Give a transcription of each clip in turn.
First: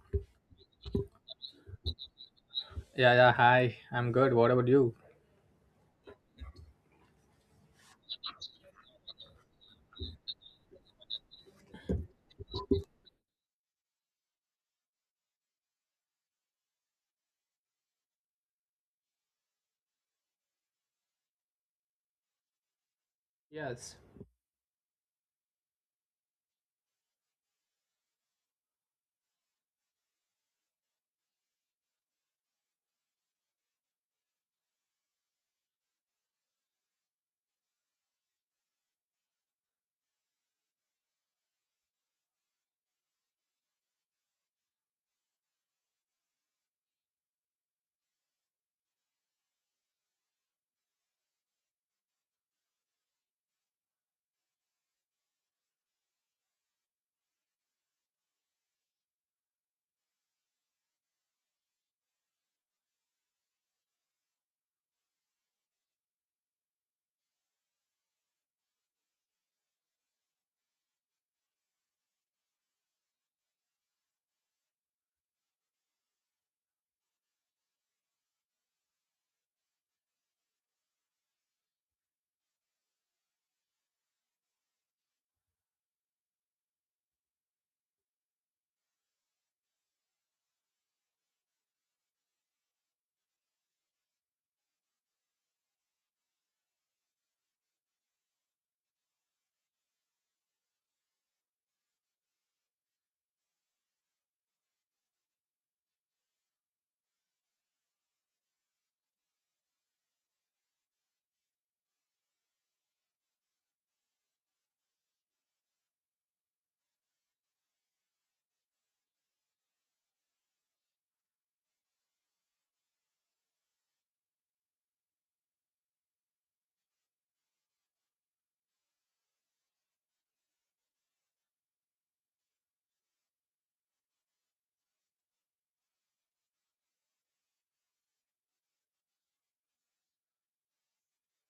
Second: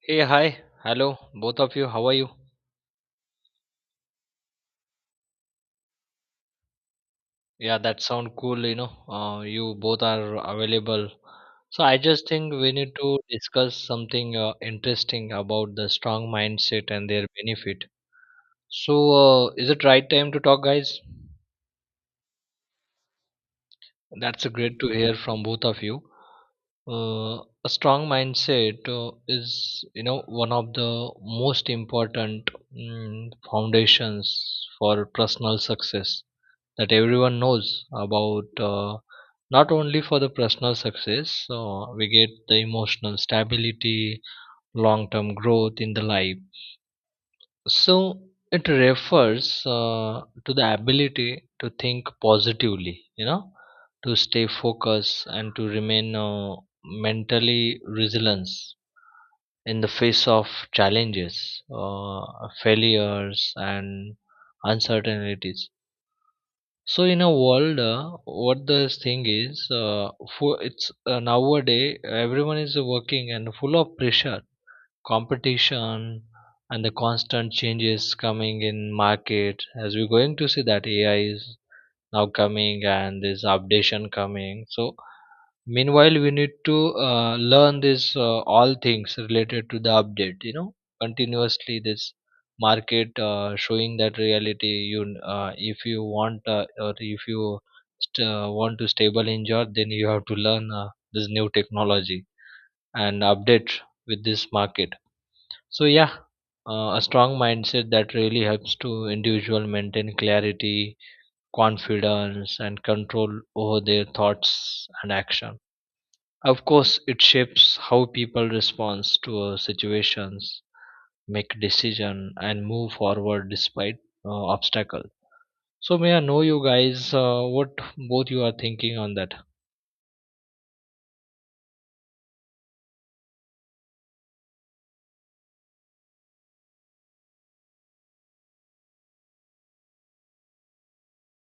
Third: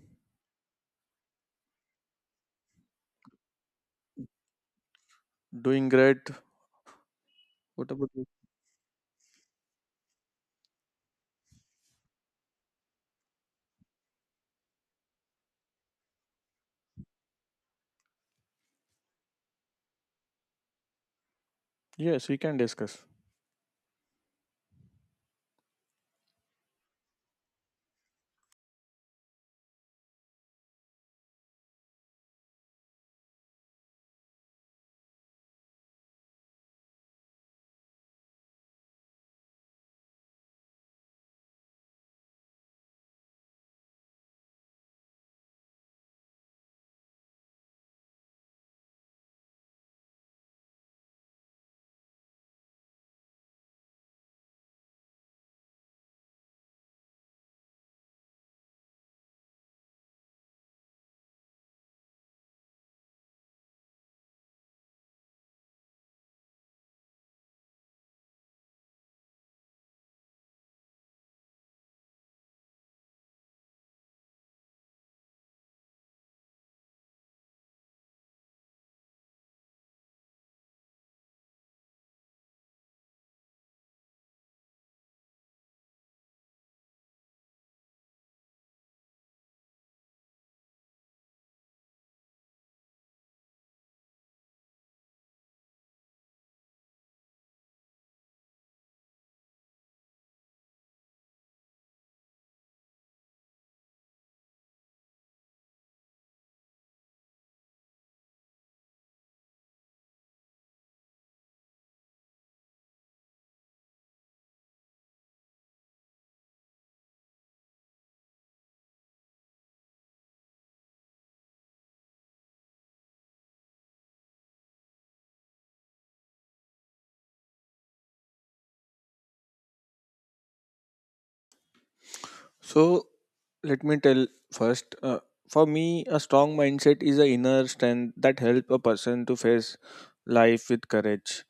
Hey, hi. Hello, both of you. How are you? Yeah, yeah, hi. I'm good. What about you? Doing great. Yeah, What that about you? sound cool, you know. You both are available. So I just think we need to discuss something interesting about the strong mindset and their benefit. So is it right time to talk, guys? Yes, we can discuss. Yes. That's great to hear from both of you. A strong mindset is, you know, one of the most important foundations for personal success that everyone knows about not only for the personal success we get the emotional stability, long term growth in the life, so it refers to the ability to think positively, you know, to stay focused and to remain mentally resilient in the face of challenges, uh, failures, and uncertainties. So in a world, what the thing is, for it's nowadays everyone is working and full of pressure, competition, and the constant changes coming in market. As we're going to see that AI is now coming and this updation coming, so meanwhile we need to learn this all things related to the update, you know, continuously. This market showing that reality. You if you want or if you want to stable in job, then you have to learn this new technology and update with this market. So yeah, a strong mindset that really helps to individual maintain clarity, confidence, and control over their thoughts and action. Of course it shapes how people respond to situations, make decision, and move forward despite obstacle. So may I know you guys what both you are thinking on that? So, let me tell first. For me, a strong mindset is an inner strength that help a person to face life with courage,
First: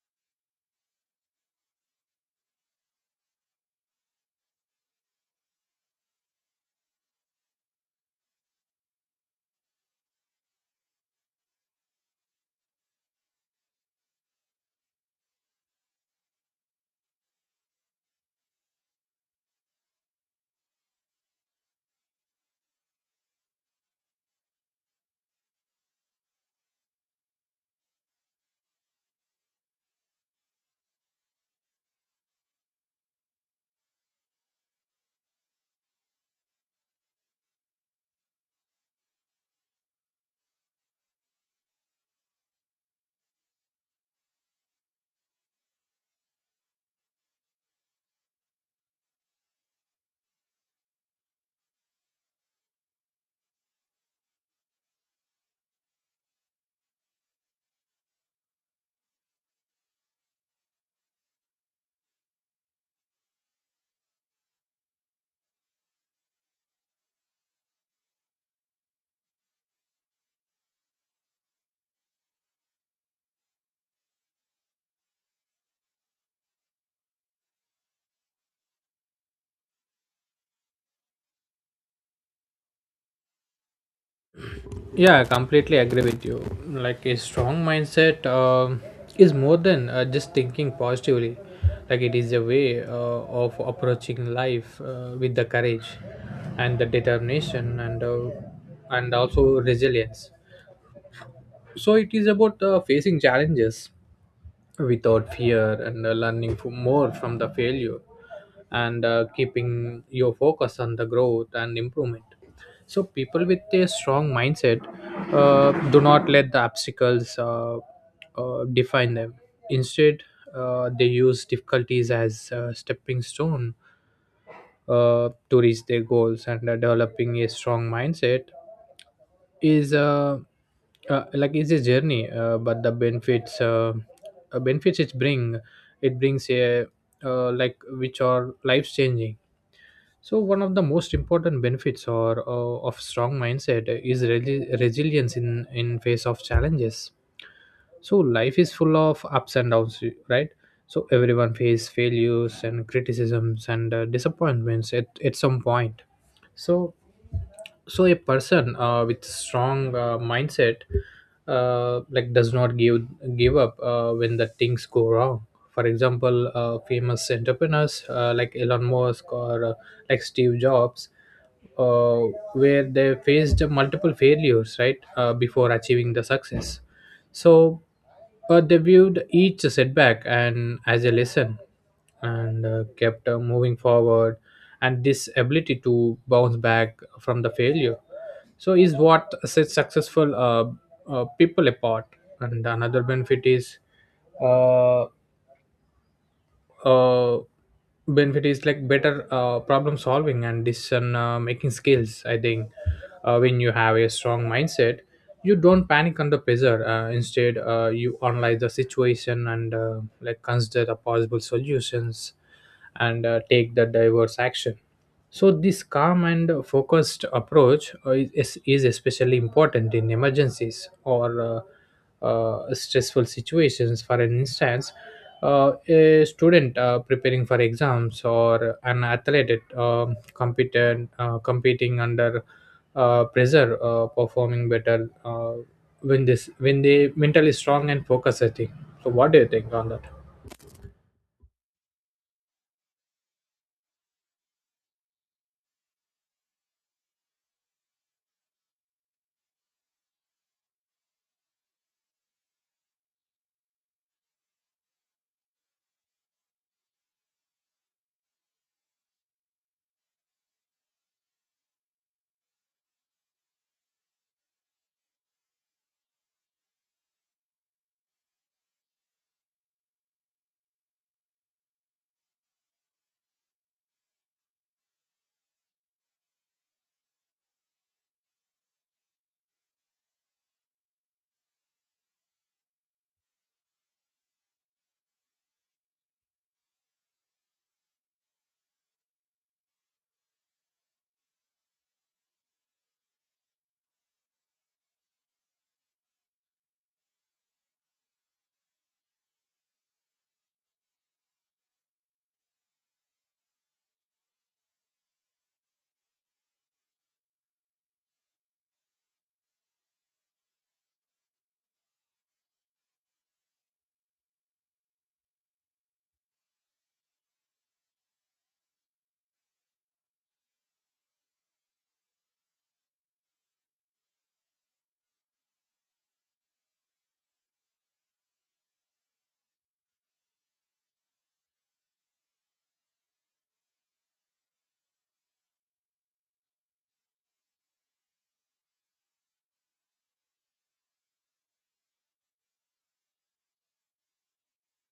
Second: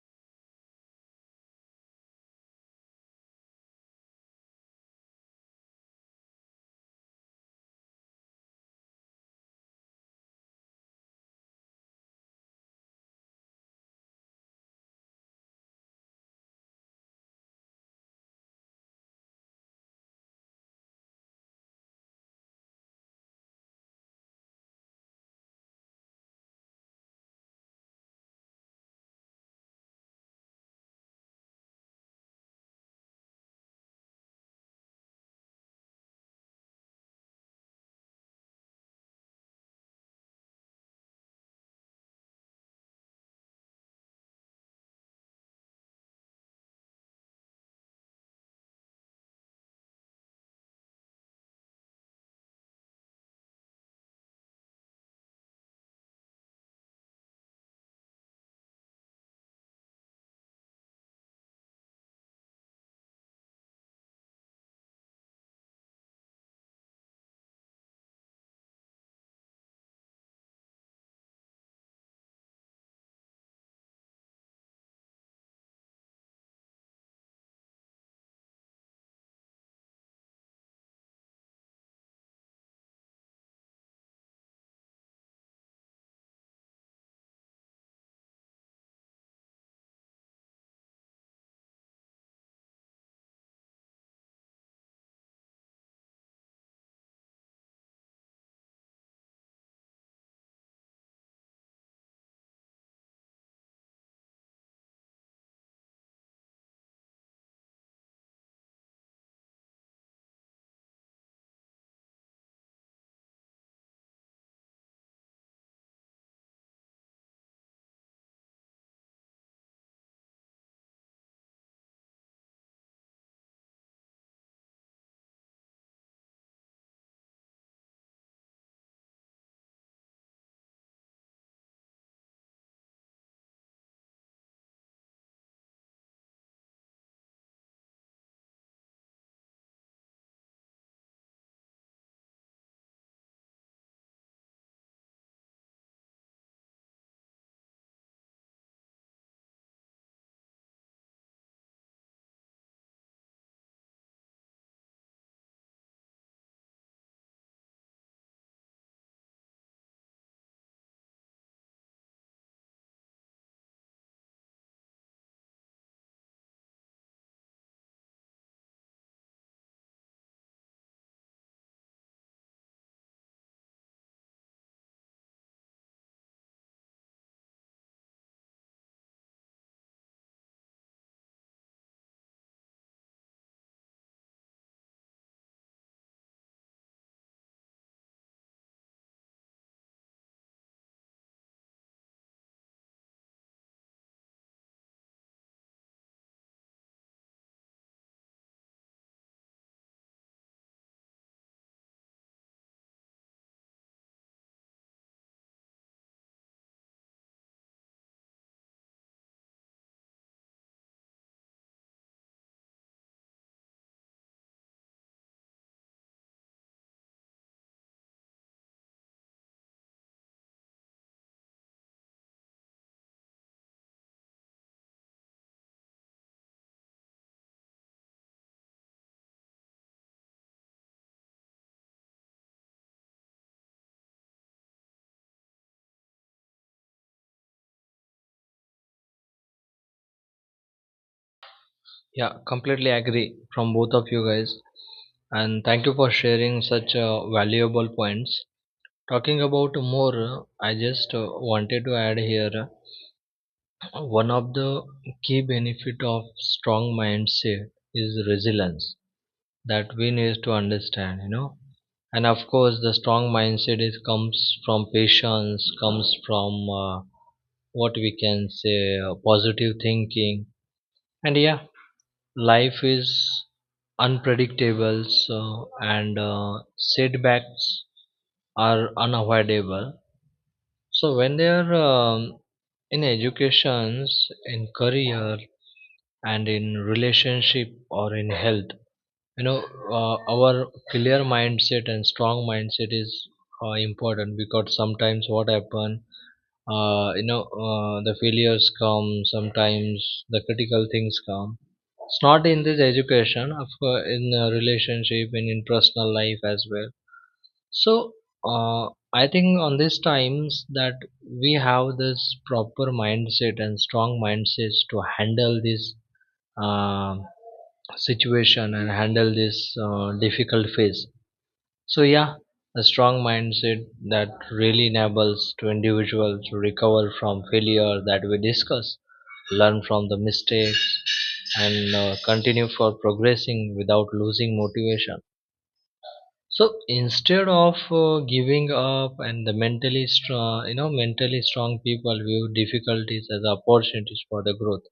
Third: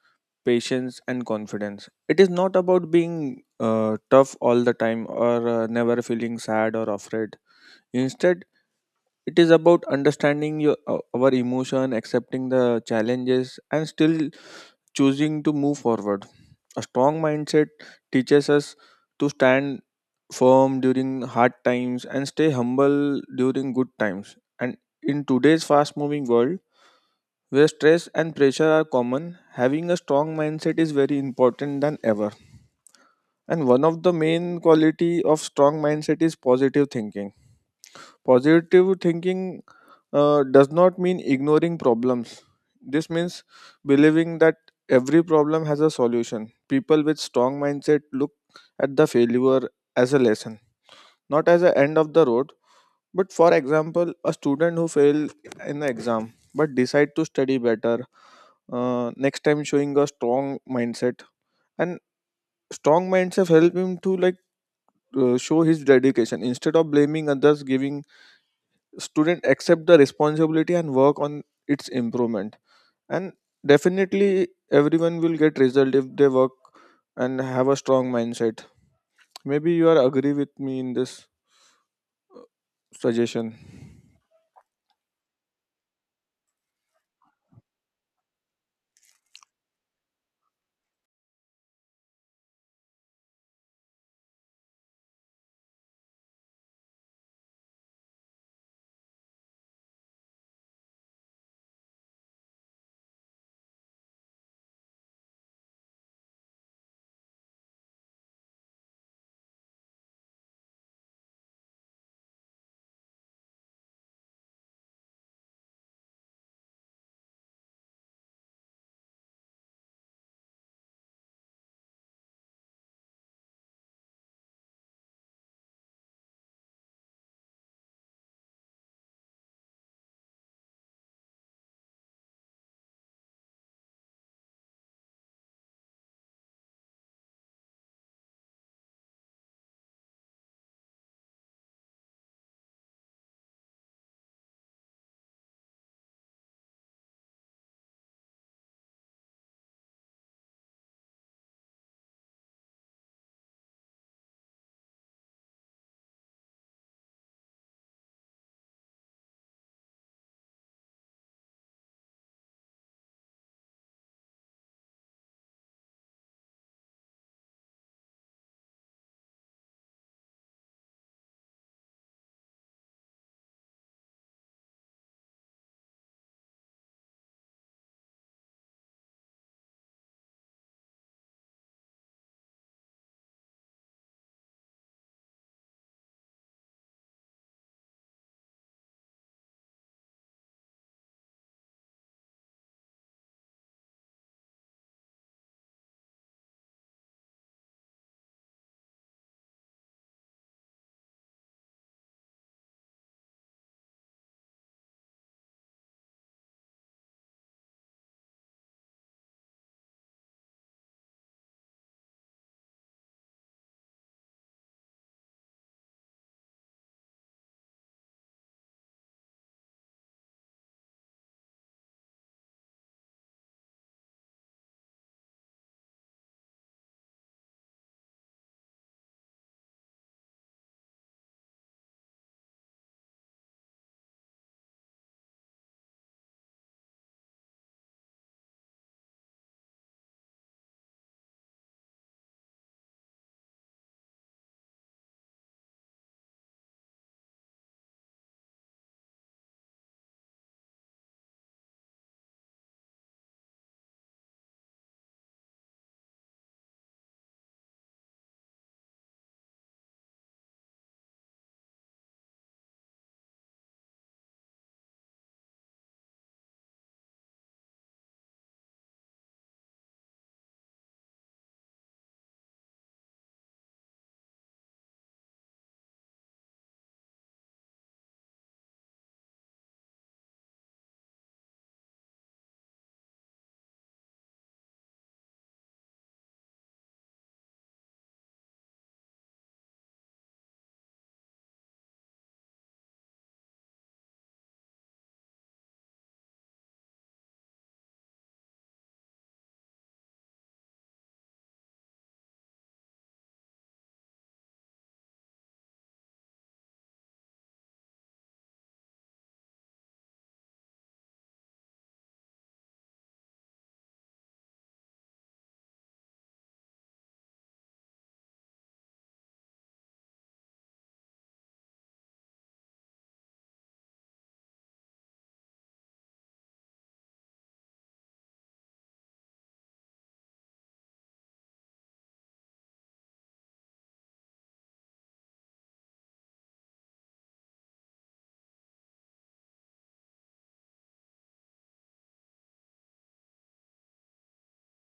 patience, and confidence. It is not about being tough all the time or never feeling sad or afraid. Instead, it is about understanding your our emotion, accepting the challenges and still choosing to move forward. A strong mindset teaches us to stand firm during hard times and stay humble during good times. And in today's fast moving world, where stress and pressure are common, having a strong mindset is very important than ever. And one of the main quality of strong mindset is positive thinking. Positive thinking does not mean ignoring problems. This means believing that every problem has a solution. People with strong mindset look at the failure as a lesson, not as the end of the road. But for example, a student who fail in the exam but decide to study better next time, showing a strong mindset. And strong mindset help him to like show his dedication instead of blaming others, giving student accept the responsibility and work on its improvement. And definitely everyone will get result if they work and have a strong mindset. Maybe you are agree with me in this suggestion. Yeah, I completely agree with you. Like a strong mindset is more than just thinking positively. Like it is a way of approaching life with the courage and the determination and also resilience. So it is about facing challenges without fear and learning more from the failure and keeping your focus on the growth and improvement. So people with a strong mindset do not let the obstacles define them. Instead, they use difficulties as a stepping stone to reach their goals. And developing a strong mindset is like it's a journey, but the benefits uh, benefits it bring it brings a like which are life changing. So one of the most important benefits or of strong mindset is resilience in face of challenges. So life is full of ups and downs, right? So everyone face failures and criticisms and disappointments at some point. So so a person with strong mindset like does not give up when the things go wrong. For example, famous entrepreneurs like Elon Musk or like Steve Jobs, uh, where they faced multiple failures, right, before achieving the success. So they viewed each setback and as a lesson and kept moving forward. And this ability to bounce back from the failure so is what sets successful people apart. And another benefit is uh, uh, like better problem solving and decision making skills, I think. When you have a strong mindset, you don't panic under pressure. Instead, you analyze the situation and like consider the possible solutions and take the diverse action. So this calm and focused approach is especially important in emergencies or stressful situations. For an instance, a student preparing for exams or an athlete competing under pressure, performing better when they mentally strong and focused, I think. So what do you think on that? Yeah, completely agree from both of you guys, and thank you for sharing such valuable points. Talking about more, I just wanted to add here. One of the key benefit of strong mindset is resilience, that we need to understand, you know. And of course, the strong mindset is comes from patience, comes from what we can say positive thinking. And yeah, life is unpredictable, so and setbacks are unavoidable, so when they are in educations, in career, and in relationship or in health, you know, our clear mindset and strong mindset is important, because sometimes what happen, you know, the failures come. Sometimes the critical things come. It's not in this education, of course, in relationship and in personal life as well. So uh, I think on these times that we have this proper mindset and strong mindsets to handle this uh, situation and handle this difficult phase. So yeah, a strong mindset that really enables to individual to recover from failure that we discuss, learn from the mistakes, and continue for progressing without losing motivation. So instead of giving up, and the mentally strong, you know, mentally strong people view difficulties as opportunities for the growth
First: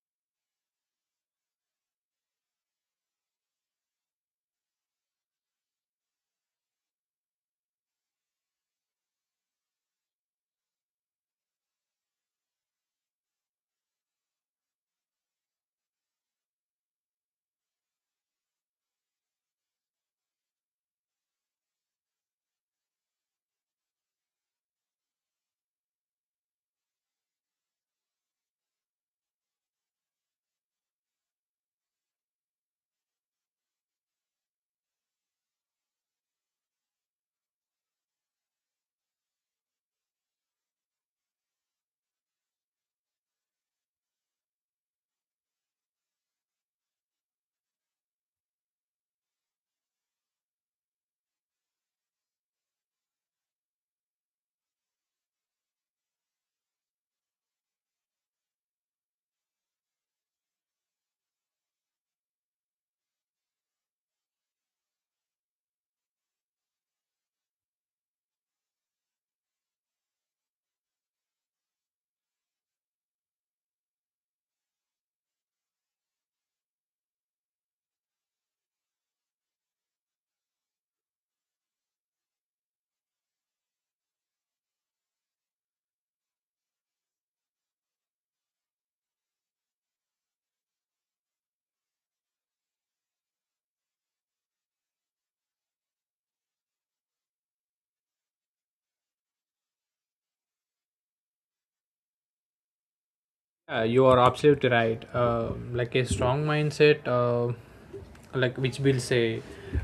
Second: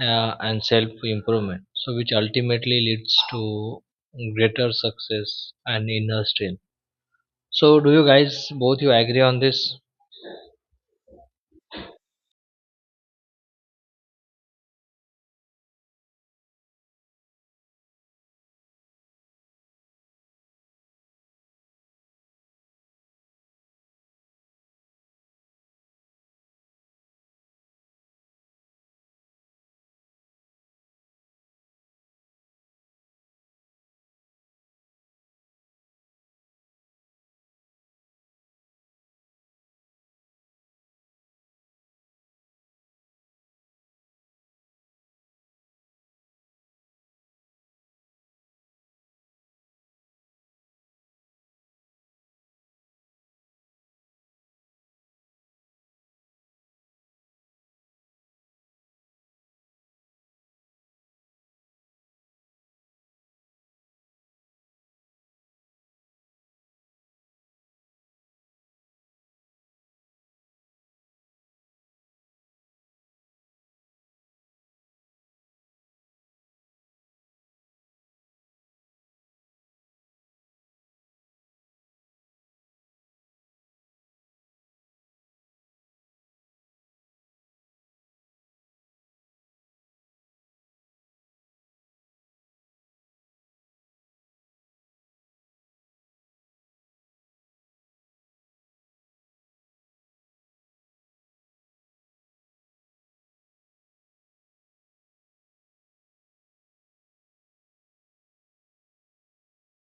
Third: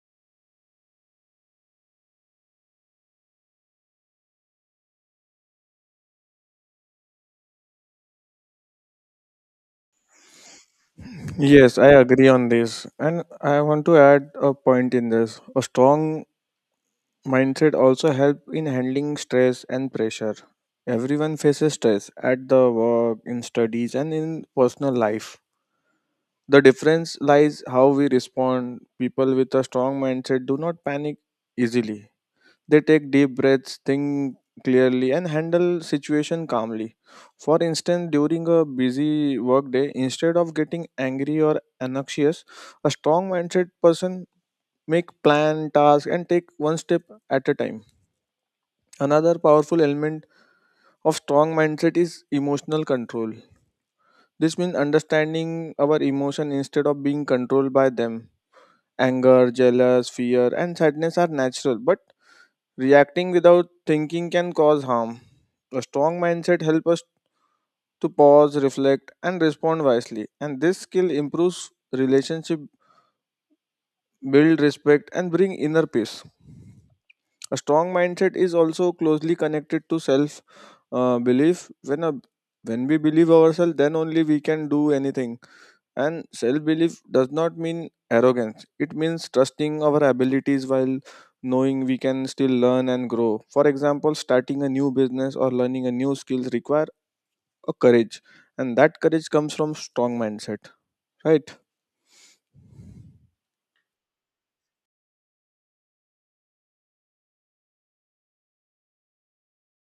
and self improvement. So which ultimately leads to greater success and inner strength. So do you guys both you agree on this? Yes, I agree on this, and I want to add a point in this. A strong mindset also help in handling stress and pressure. Everyone faces stress at the work, in studies, and in personal life. The difference lies how we respond. People with a strong mindset do not panic easily. They take deep breaths, think clearly and handle situation calmly. For instance, during a busy workday, instead of getting angry or anxious, a strong mindset person make plan, task and take one step at a time. Another powerful element of strong mindset is emotional control. This means understanding our emotion instead of being controlled by them. Anger, jealous, fear, and sadness are natural, but reacting without thinking can cause harm. A strong mindset helps us to pause, reflect, and respond wisely, and this skill improves relationship, build respect, and bring inner peace. A strong mindset is also closely connected to self belief. When we believe ourselves, then only we can do anything. And self belief does not mean arrogance. It means trusting our abilities while knowing we can still learn and grow. For example, starting a new business or learning a new skill require a courage, and that courage comes from strong mindset. Right? Yeah, you are absolutely right. Like a strong mindset, like which will say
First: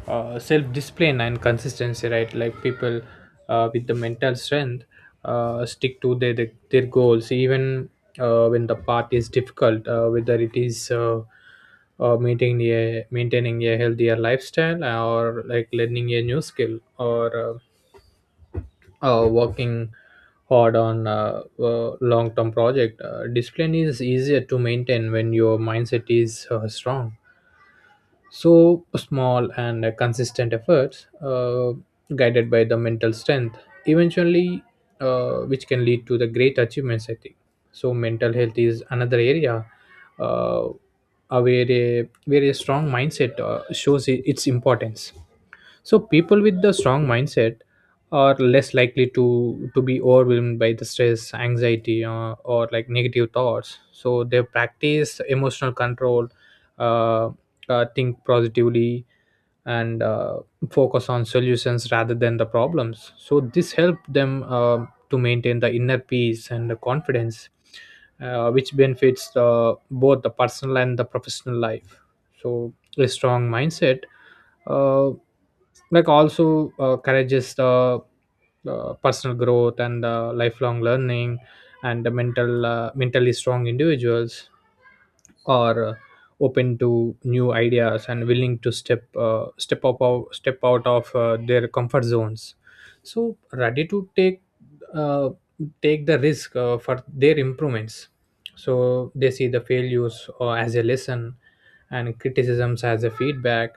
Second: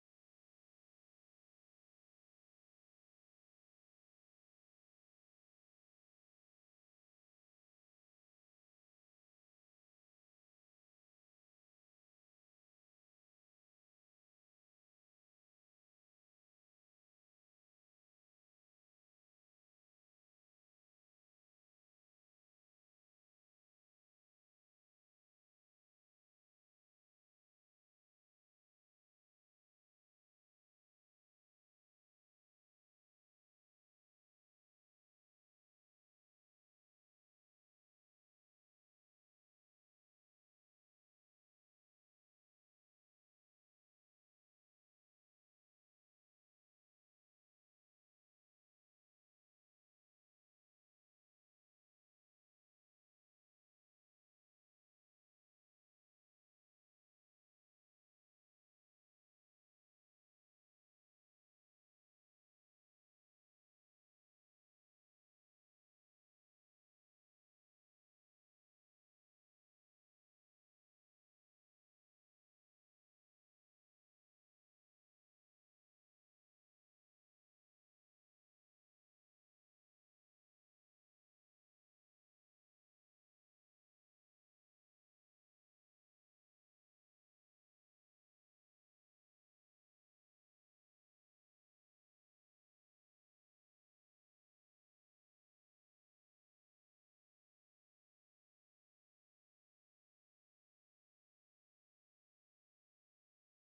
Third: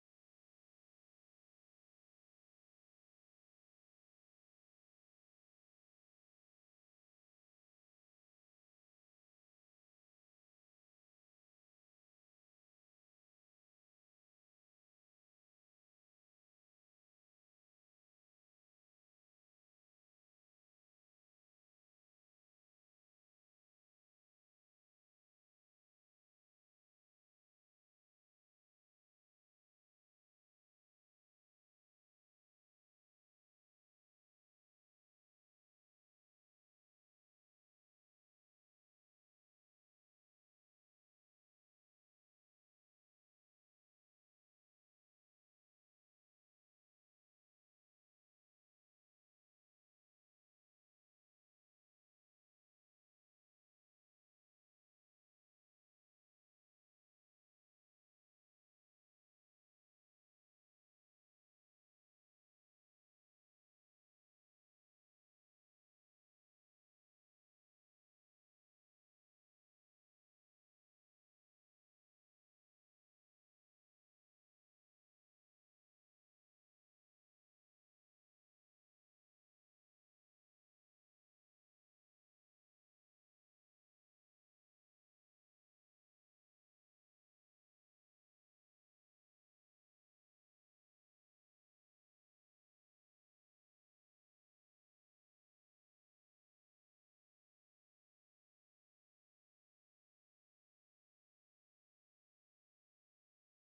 self discipline and consistency, right? Like people with the mental strength stick to their goals, even when the path is difficult, whether it is maintaining a healthier lifestyle or like learning a new skill or working hard on a long term project. Discipline is easier to maintain when your mindset is strong. So small and consistent efforts, guided by the mental strength, eventually, which can lead to the great achievements, I think. So mental health is another area. Uh, where a strong mindset shows its importance. So people with the strong mindset are less likely to be overwhelmed by the stress, anxiety, or like negative thoughts. So they practice emotional control, uh, think positively, and focus on solutions rather than the problems. So this helped them to maintain the inner peace and the confidence, which benefits both the personal and the professional life. So a strong mindset uh, like also encourages the personal growth and lifelong learning. And the mentally strong individuals are open to new ideas and willing to step out of their comfort zones, so ready to uh, take the risk for their improvements. So they see the failures as a lesson and criticisms as a feedback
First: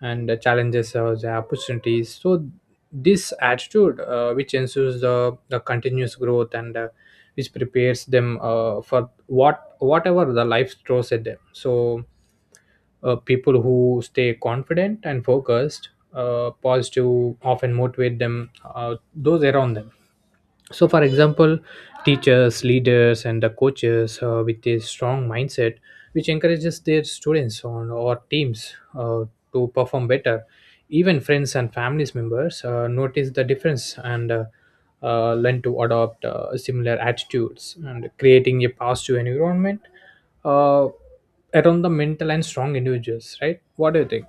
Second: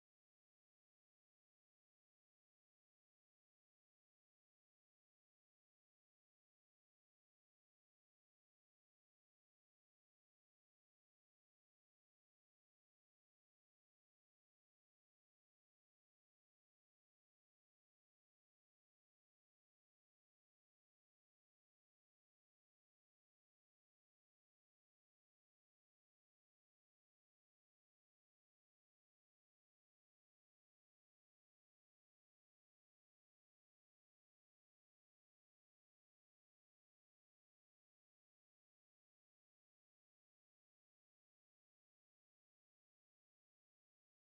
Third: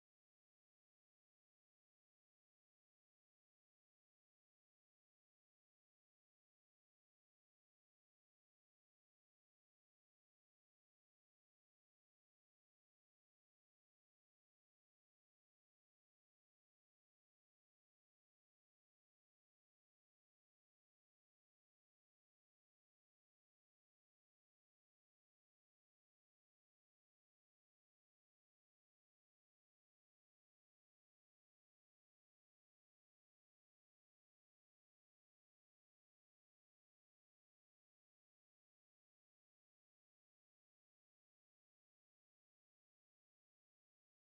and the challenges as opportunities. So this attitude, which ensures the continuous growth, and which prepares them for whatever the life throws at them. So people who stay confident and focused, positive, often motivate them those around them. So, for example, teachers, leaders, and the coaches with a strong mindset, which encourages their students on or teams to perform better. Even friends and families members notice the difference and learn to adopt similar attitudes, and creating a positive environment uh, around the mental and strong individuals, right? What do you think?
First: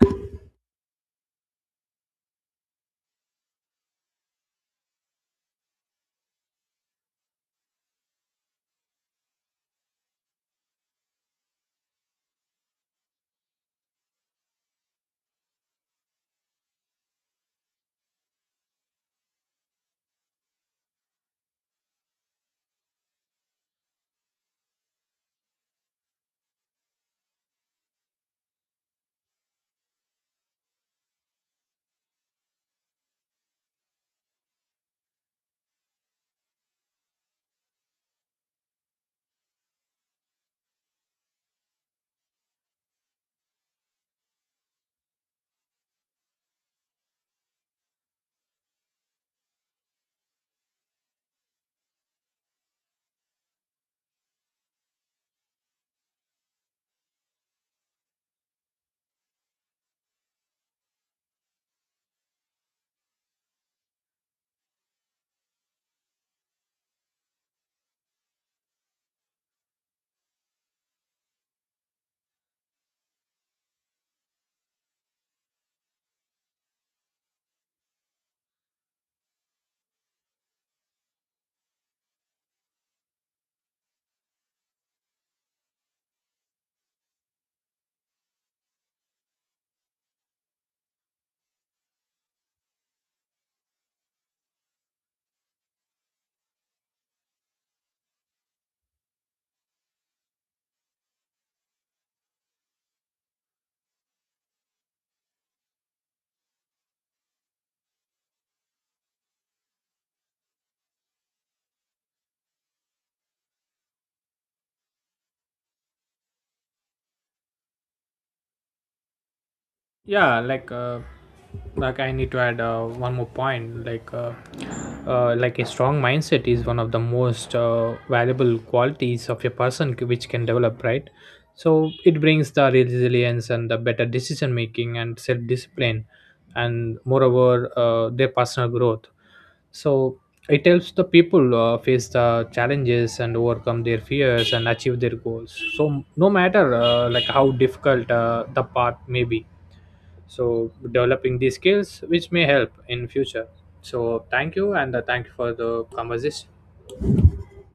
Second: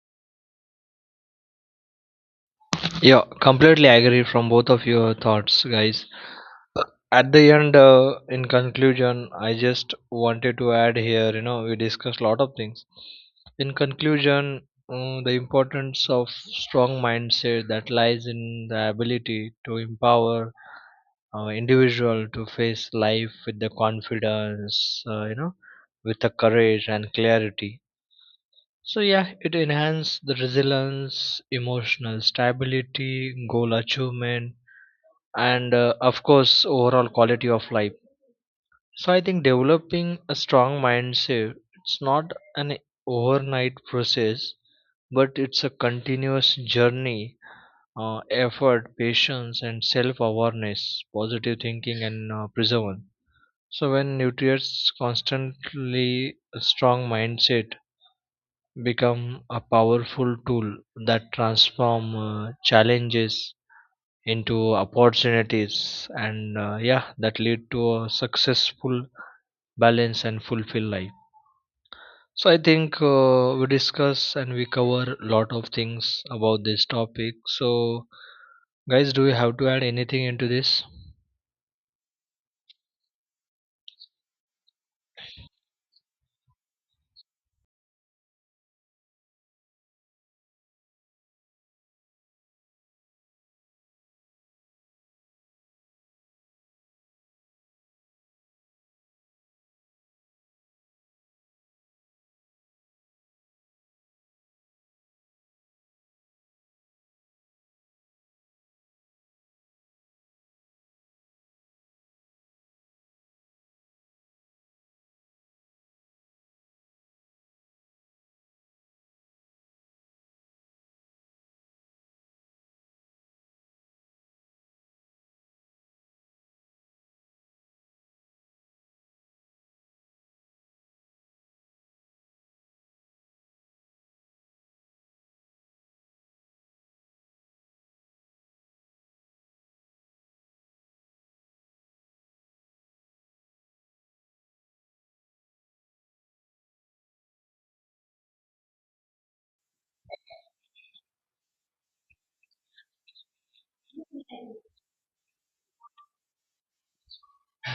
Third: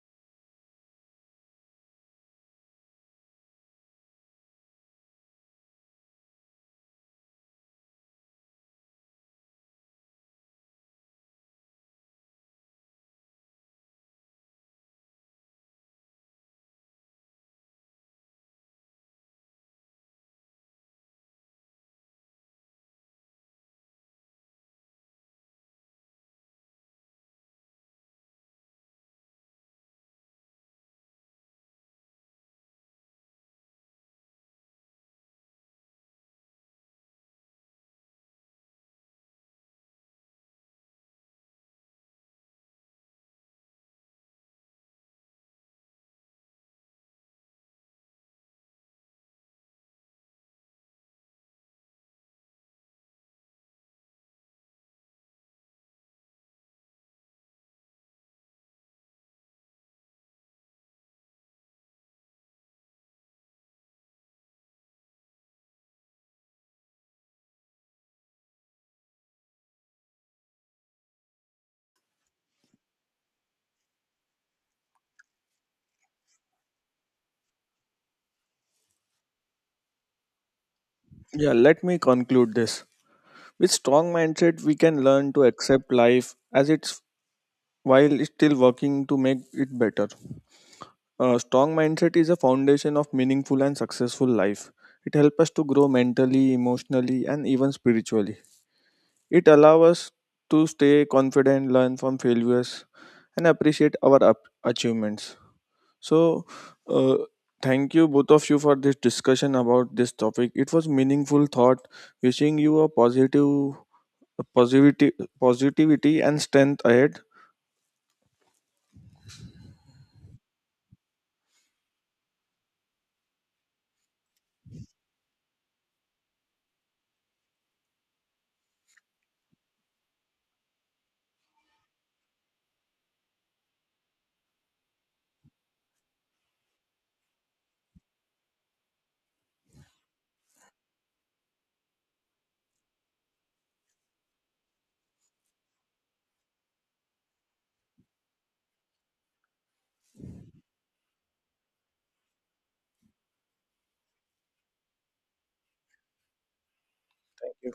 Yeah, completely agree from both of your thoughts, guys. At the end, in conclusion, I just wanted to add here, you know, we discussed a lot of things. In conclusion, the importance of strong mindset that lies in the ability to empower individual to face life with the confidence, you know, with the courage and clarity. So yeah, it enhances the resilience, emotional stability, goal achievement, and of course overall quality of life. So I think developing a strong mindset, it's not an overnight process, but it's a continuous journey, effort, patience, and self-awareness, positive thinking, and perseverance. So when nutrients constantly a strong mindset become a powerful tool that transform challenges into opportunities and yeah that lead to a successful, balanced, and fulfilled life. So I think we discuss and we cover a lot of things about this topic. So guys, do you have to add anything into this? Yeah. Let me conclude this. With strong mindset, we can learn to accept life as it while still working to make it better. A strong mindset is a foundation of meaningful and successful life. It helps us to grow mentally, emotionally, and even spiritually. It allows us to stay confident, learn from failures, and appreciate our up- achievements. So, uh, thank you both of you for this discussion about this topic. It was meaningful thought. Wishing you a positive, a positivity, positivity and strength ahead. Yeah, like I need to add one more point, like a strong mindset is one of the most valuable qualities of a person which can develop, right? So it brings the resilience and the better decision making and self discipline, and moreover their personal growth. So it helps the people face the challenges and overcome their fears and achieve their goals. So no matter like how difficult the path may be, so developing these skills which may help in future. So thank you, and thank you for the conversation. Thank you.